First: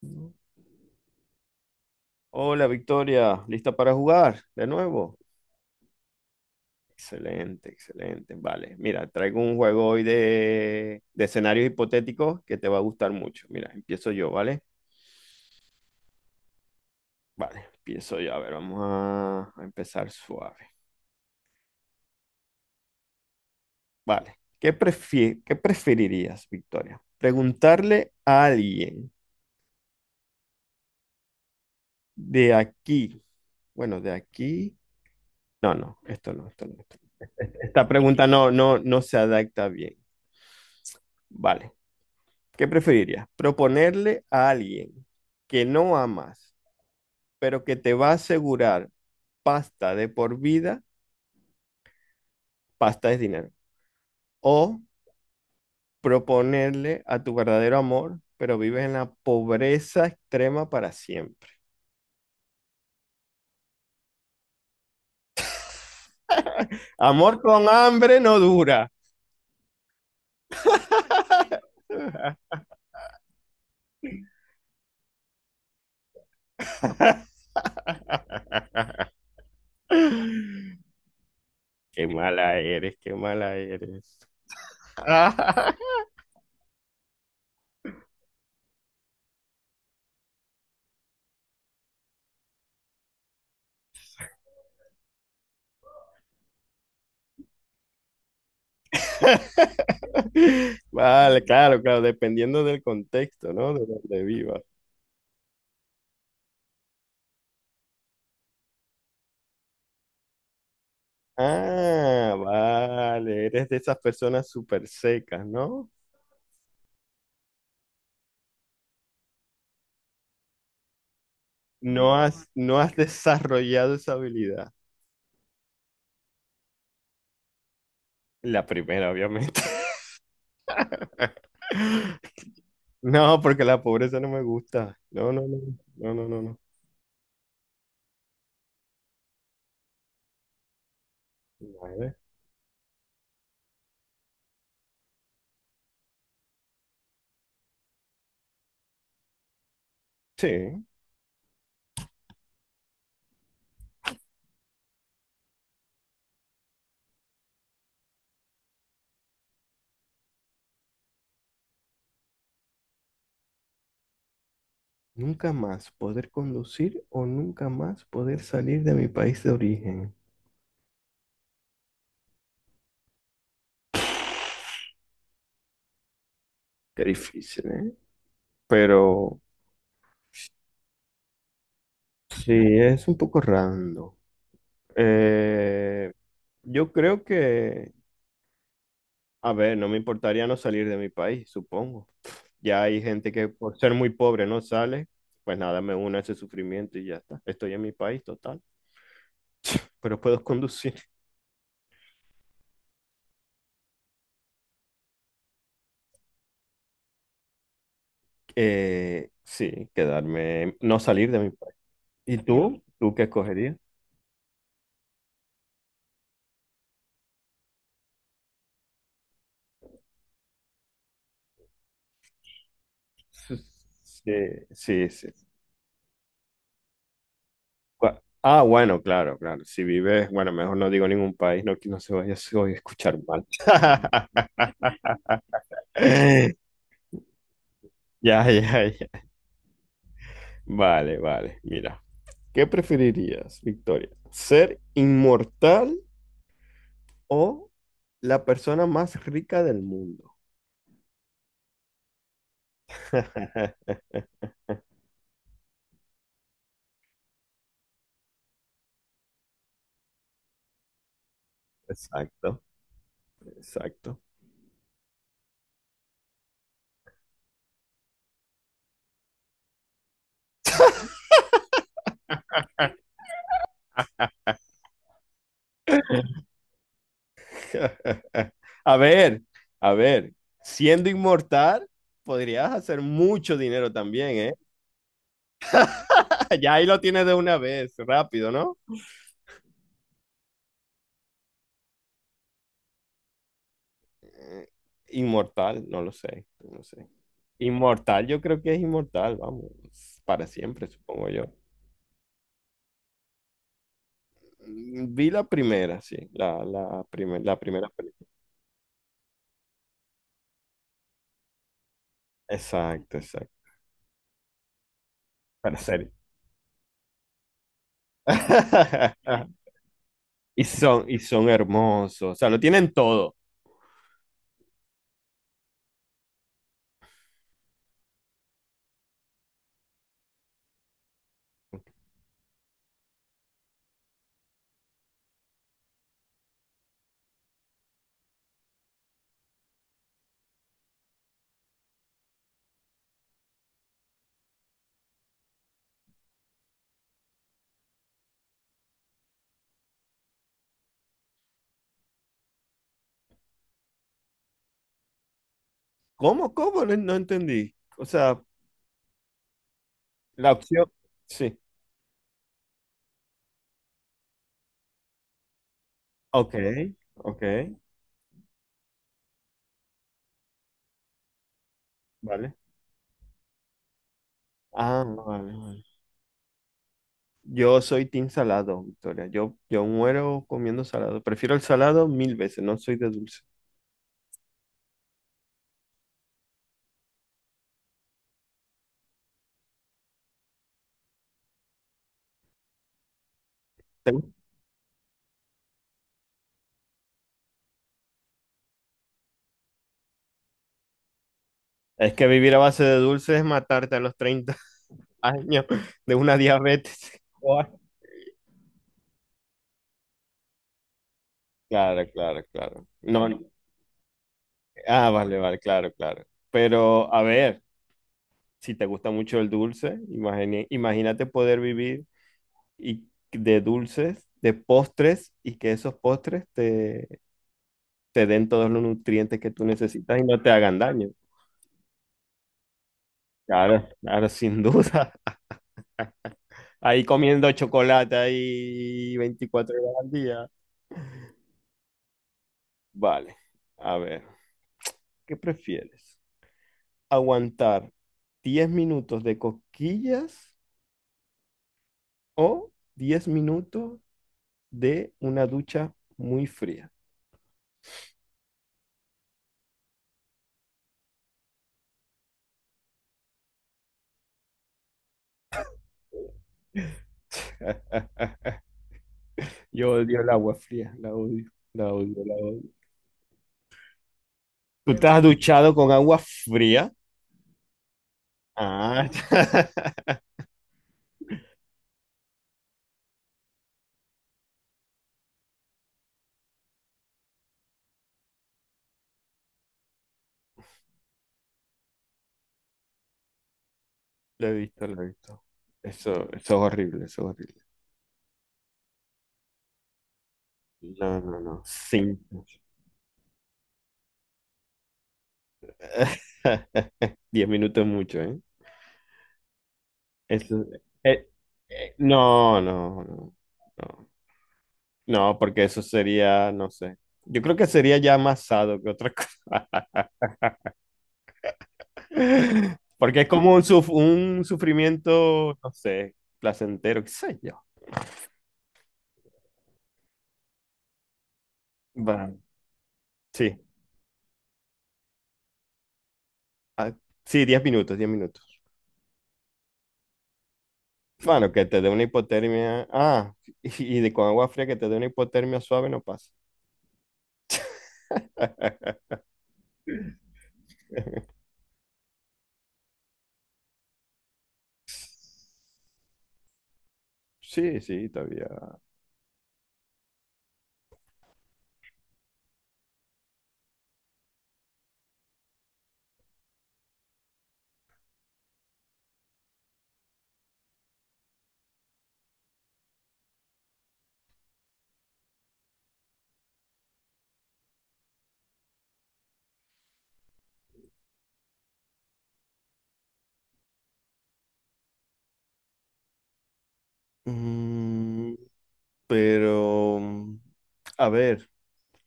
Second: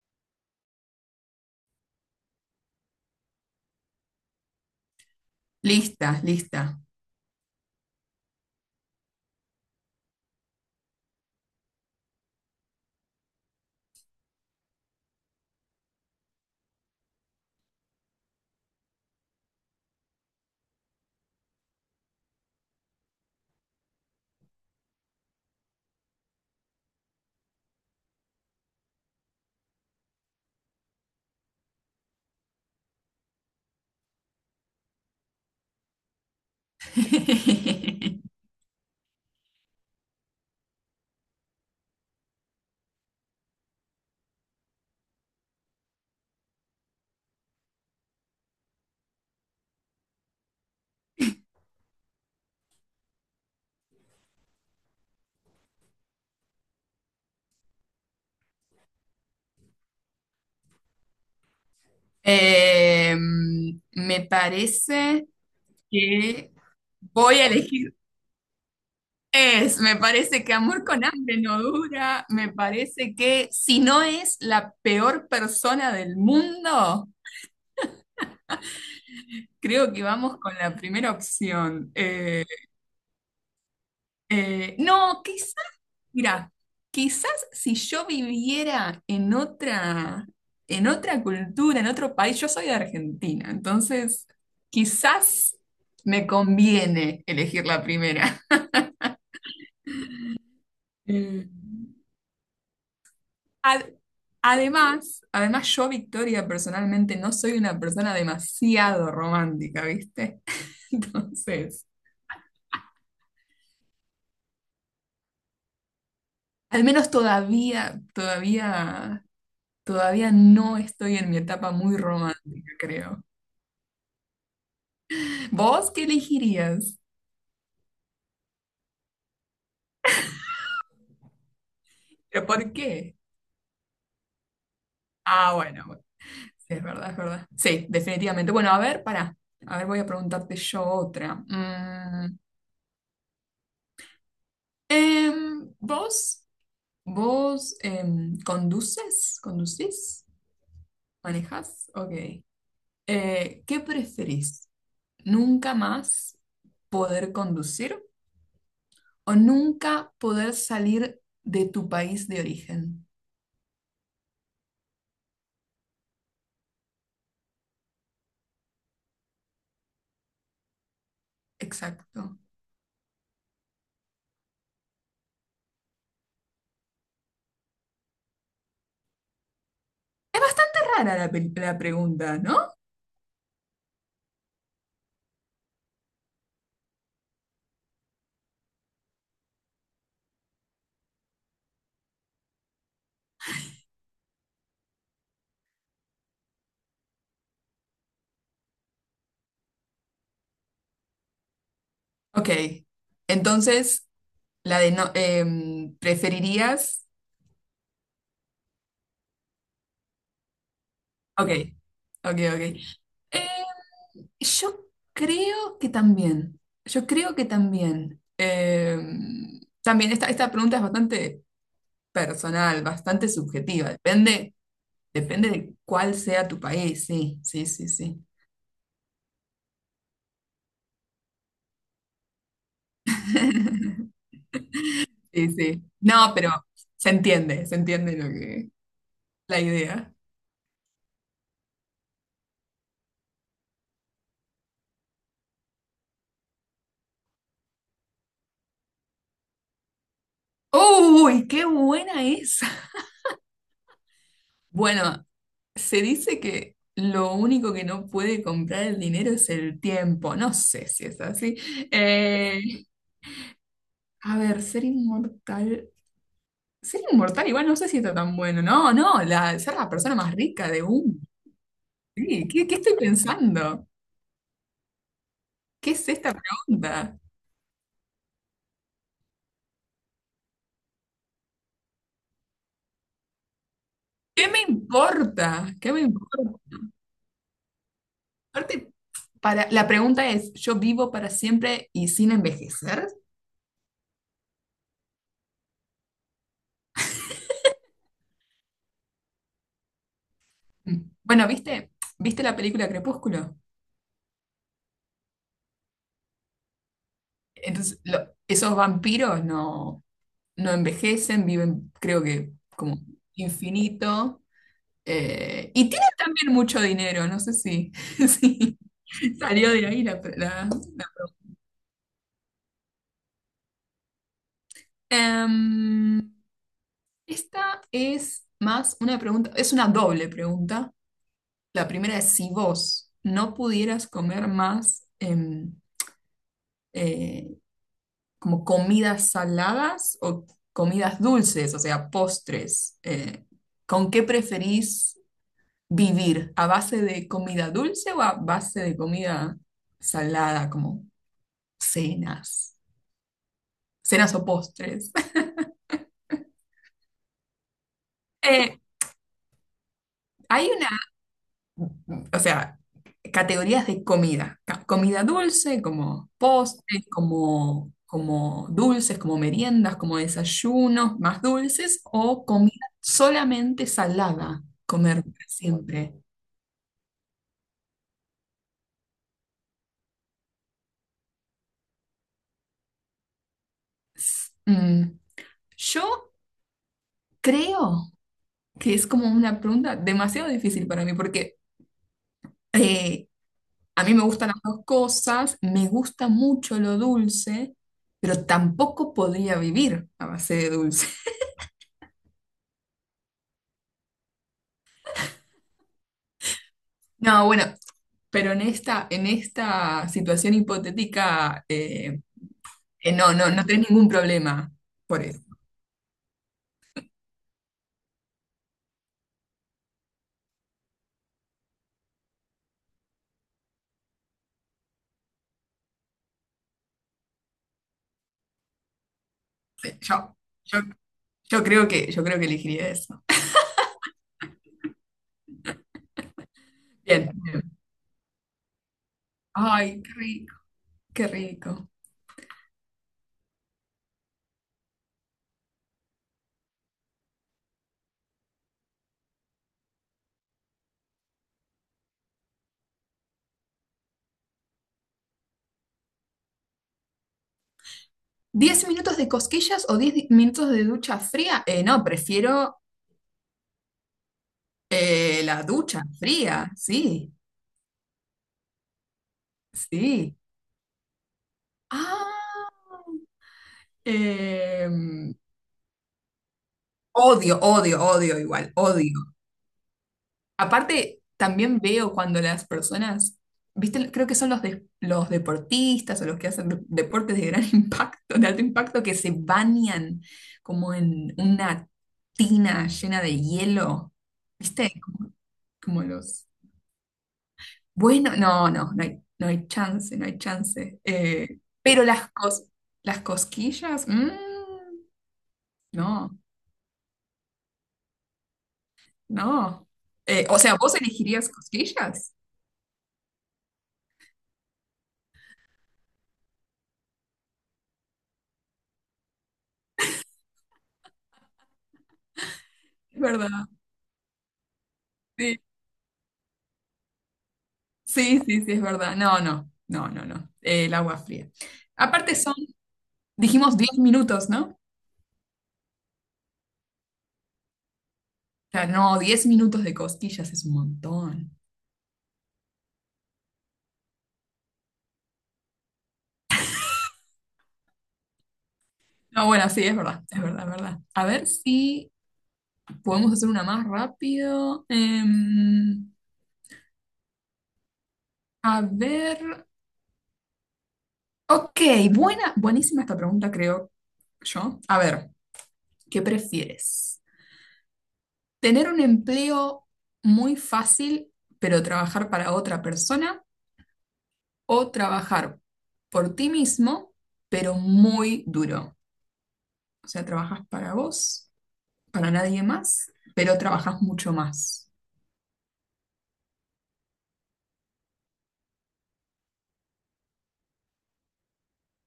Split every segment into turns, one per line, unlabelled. ¿No? Hola Victoria, ¿lista para jugar de nuevo?
Lista, lista.
Excelente, excelente. Vale, mira, traigo un juego hoy de escenarios hipotéticos que te va a gustar mucho. Mira, empiezo yo, ¿vale? Vale, empiezo yo. A ver, vamos a empezar suave. Vale, ¿qué preferirías, Victoria? ¿Preguntarle a alguien de aquí? Bueno, de aquí. No, no, esto no, esto no. Esta pregunta no, no, no se adapta bien. Vale. ¿Qué preferirías? ¿Proponerle a alguien que no amas, pero que te va a asegurar pasta de por vida? Pasta es dinero. ¿O proponerle a tu verdadero amor, pero vives en la pobreza extrema para siempre?
Eh, Me parece que voy
Amor
a
con hambre no dura.
me parece que amor con hambre no dura, me parece que si no es la peor persona del mundo, creo que vamos con la primera opción.
Qué mala eres, qué mala eres.
No, ¿qué, mira, quizás si yo viviera en en otra cultura, en otro país, yo soy de Argentina, entonces quizás me conviene elegir la primera.
Vale,
Mm,
claro, claro, dependiendo del contexto, ¿no? De
Ad-
donde vivas.
Además, además yo, Victoria, personalmente no soy una persona demasiado romántica, ¿viste? Entonces,
Ah, vale, eres de esas personas súper secas, ¿no?
al menos todavía no estoy en mi etapa muy
No has,
romántica,
no has
creo.
desarrollado esa habilidad.
¿Vos qué elegirías?
La primera, obviamente.
¿Pero por qué?
No, porque la pobreza no me gusta. No, no,
Ah,
no,
bueno, bueno,
no, no, no, no.
sí, es verdad, es verdad. Sí, definitivamente. Bueno, a ver, para. A ver, voy a preguntarte yo otra.
Vale.
Em, ¿vos, vos conduces? ¿Conducís?
Sí,
¿Manejás? Ok. ¿Qué preferís? ¿Nunca más poder conducir o nunca poder salir de tu país de origen?
nunca más poder conducir o nunca más poder salir de mi país de origen.
Exacto.
Qué difícil, ¿eh? Pero
Es bastante rara la pregunta,
sí,
¿no?
es un poco rando. Eh, yo creo que, a ver, no me importaría no salir de mi país, supongo. Ya hay gente que por ser muy pobre no sale, pues nada, me uno a ese sufrimiento y ya está. Estoy en mi país, total, pero puedo conducir.
Ok. Entonces, la de no, ¿preferirías?
Sí, quedarme, no salir de mi
Ok,
país. ¿Y
ok, ok.
tú? ¿Tú qué
Eh,
escogerías?
yo creo que también. Yo creo que también. También esta pregunta es bastante personal, bastante subjetiva.
Sí,
Depende,
sí, sí.
depende de cuál sea tu país. Sí, sí, sí,
Gua-
sí.
Ah, bueno, claro, claro. Si vives, bueno, mejor no digo ningún país, no, que no se vaya a escuchar mal.
Sí, sí. No, pero se entiende, se entiende lo
Ya,
que,
ya, ya.
la idea.
Vale, vale. Mira, ¿qué preferirías, Victoria? ¿Ser inmortal o la persona más rica del mundo?
¡Uy, qué buena! Bueno, se dice que lo único que no puede comprar el dinero es el tiempo. No sé si es así.
Exacto,
Eh,
exacto.
a ver, ser inmortal. Ser inmortal igual no sé si está tan bueno. No, no, la, ser la persona más rica de un. Sí, ¿qué, qué estoy pensando? ¿Qué es esta pregunta?
A ver, a ver, siendo inmortal, podrías hacer mucho dinero también,
¿Qué
¿eh?
me importa? ¿Qué me importa?
Ya ahí lo tienes de una vez, rápido, ¿no?
Aparte, para, la pregunta es, ¿yo vivo para siempre y sin envejecer?
eh, inmortal, no lo sé, no sé. Inmortal, yo creo que es inmortal, vamos, para siempre,
Mm.
supongo yo.
Bueno, ¿viste? ¿Viste la película Crepúsculo?
Mm, vi la primera, sí, la primera
Entonces,
película.
esos vampiros no, no envejecen, viven, creo que, como
Exacto, exacto.
infinito.
Para
Y tienen
serie.
también mucho dinero, no sé si si salió de ahí la, la-
Y son hermosos, o sea, lo tienen todo.
Em, esta es más una pregunta, es una doble pregunta. La primera es si vos no pudieras comer más, eh, como comidas saladas o comidas dulces, o sea, postres. ¿Con qué preferís vivir? ¿A base de comida dulce o a base de comida salada, como cenas, cenas o postres?
¿Cómo, cómo? No, no entendí. O sea,
Eh,
la
Hay una,
opción, sí.
o sea, categorías de comida dulce, como
Ok,
postres,
ok,
como dulces, como meriendas, como desayunos más dulces, o
vale.
comida solamente salada,
Ah,
comer para
vale, vale.
siempre.
Yo soy team salado, Victoria. Yo muero comiendo salado. Prefiero el salado mil veces, no soy de dulce.
S- mm, yo creo que es como una pregunta demasiado difícil para mí, porque eh, a
¿Te-
mí me
gusta?
gustan las dos cosas, me gusta mucho lo dulce, pero tampoco podría vivir a base de dulce.
Es que vivir a base de dulce es matarte a los 30 años de una diabetes.
No, bueno,
Guau.
pero en en esta situación hipotética,
Claro, claro, claro. No,
no,
no.
no, no tenés ningún problema
Ah,
por
vale,
eso.
vale, claro, claro. Pero a ver, si te gusta mucho el dulce, imagínate poder vivir y de dulces, de postres y que esos postres te, te den todos los nutrientes que tú
Sí.
necesitas y no te hagan
Yo,
daño.
yo creo que, yo creo que elegiría eso.
Claro, claro, sin duda. Ahí
Bien,
comiendo
bien.
chocolate ahí 24 horas
Ay,
al
qué
día.
rico, qué rico.
Vale, a ver, ¿qué prefieres? ¿Aguantar 10 minutos de cosquillas o 10 minutos de una ducha muy fría?
¿10 minutos de cosquillas o 10 minutos de ducha fría? No, prefiero la ducha fría, sí,
Yo odio el
sí.
agua fría, la odio, la odio, la odio.
Ah,
¿Tú estás
em,
duchado con agua fría?
Odio, odio, odio igual,
Ah,
odio. Aparte, también veo cuando las personas, viste, creo que son los deportistas o los que hacen de- deportes de gran impacto, de alto impacto, que se bañan como en una tina llena de hielo,
lo he visto,
viste,
lo he
como,
visto.
como
Eso
los...
es horrible, eso es horrible.
Bueno, no, no, no hay, no hay chance, no hay chance.
No, no, no,
Pero
sí.
las cosquillas, mm, no,
10 minutos mucho, ¿eh?
no. O
Eso-
sea, ¿vos
eh,
elegirías cosquillas?
no, no, no, no. No, porque eso sería, no sé. Yo creo que sería ya más sado que otra cosa.
Es
Porque es como
¿verdad?
un sufrimiento,
Sí.
no sé, placentero, qué sé yo.
Sí, sí, sí, es verdad. No, no, no, no, no. El agua fría. Aparte
Bueno,
son,
sí.
dijimos 10 minutos, ¿no? O
Ah, sí, 10 minutos, 10 minutos.
sea, no, 10 minutos de costillas es un
Bueno,
montón.
que te dé una hipotermia. Ah, y de con agua fría que te dé una hipotermia suave no pasa.
No, bueno, sí, es verdad, es verdad, es verdad. A ver si podemos hacer una más rápido.
Sí, sí, todavía.
A ver. Ok, buena, buenísima esta pregunta, creo yo. A ver, ¿qué prefieres? ¿Tener un empleo muy fácil, pero trabajar para otra persona? O trabajar por ti mismo, pero muy duro. O sea, trabajas para vos, para nadie más, pero trabajas mucho más.
Mm, pero, mm, a ver,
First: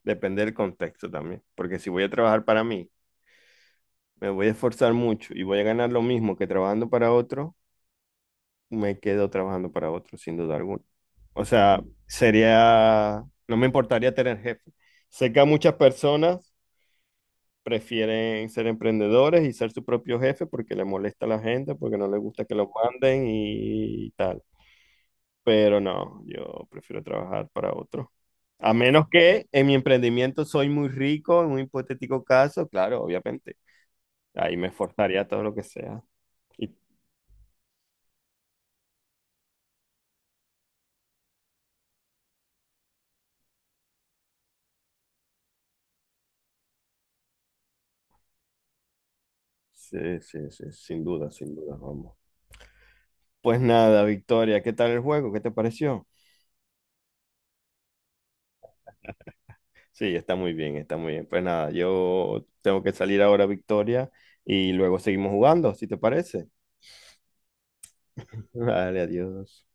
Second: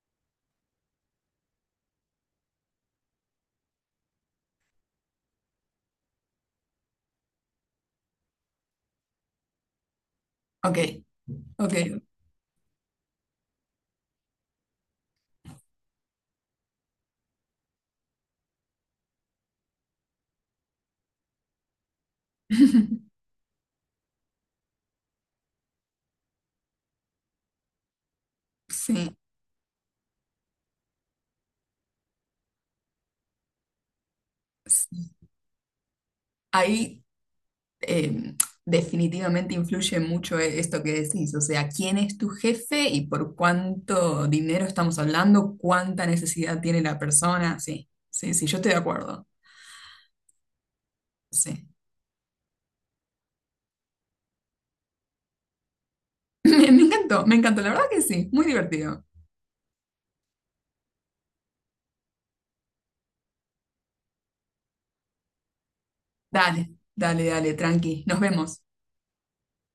depende del contexto también, porque si voy a trabajar para mí, me voy a esforzar mucho y voy a ganar lo mismo que trabajando para otro, me quedo trabajando para otro, sin duda
Ok,
alguna. O
ok.
sea, sería, no me importaría tener jefe. Sé que a muchas personas prefieren ser emprendedores y ser su propio jefe porque le molesta a la gente, porque no les gusta que los manden y tal. Pero no, yo prefiero trabajar para otro. A menos
Sí,
que en mi emprendimiento soy muy rico, en un hipotético caso, claro, obviamente. Ahí me
sí.
esforzaría todo lo que sea. Y-
Ahí eh, definitivamente influye mucho esto que decís, o sea, quién es tu jefe y por cuánto dinero estamos hablando, cuánta necesidad tiene la persona. Sí, sí, sí, yo estoy de acuerdo.
sí, sí, sí, sin duda, sin
Sí.
duda, vamos. Pues nada, Victoria, ¿qué tal el juego? ¿Qué te pareció?
Me, me encantó, la verdad que sí, muy divertido.
Sí, está muy bien, está muy bien. Pues nada, yo tengo que salir ahora, Victoria, y luego seguimos jugando, si te parece.
Dale, dale, dale, tranqui. Nos vemos.
Vale, adiós.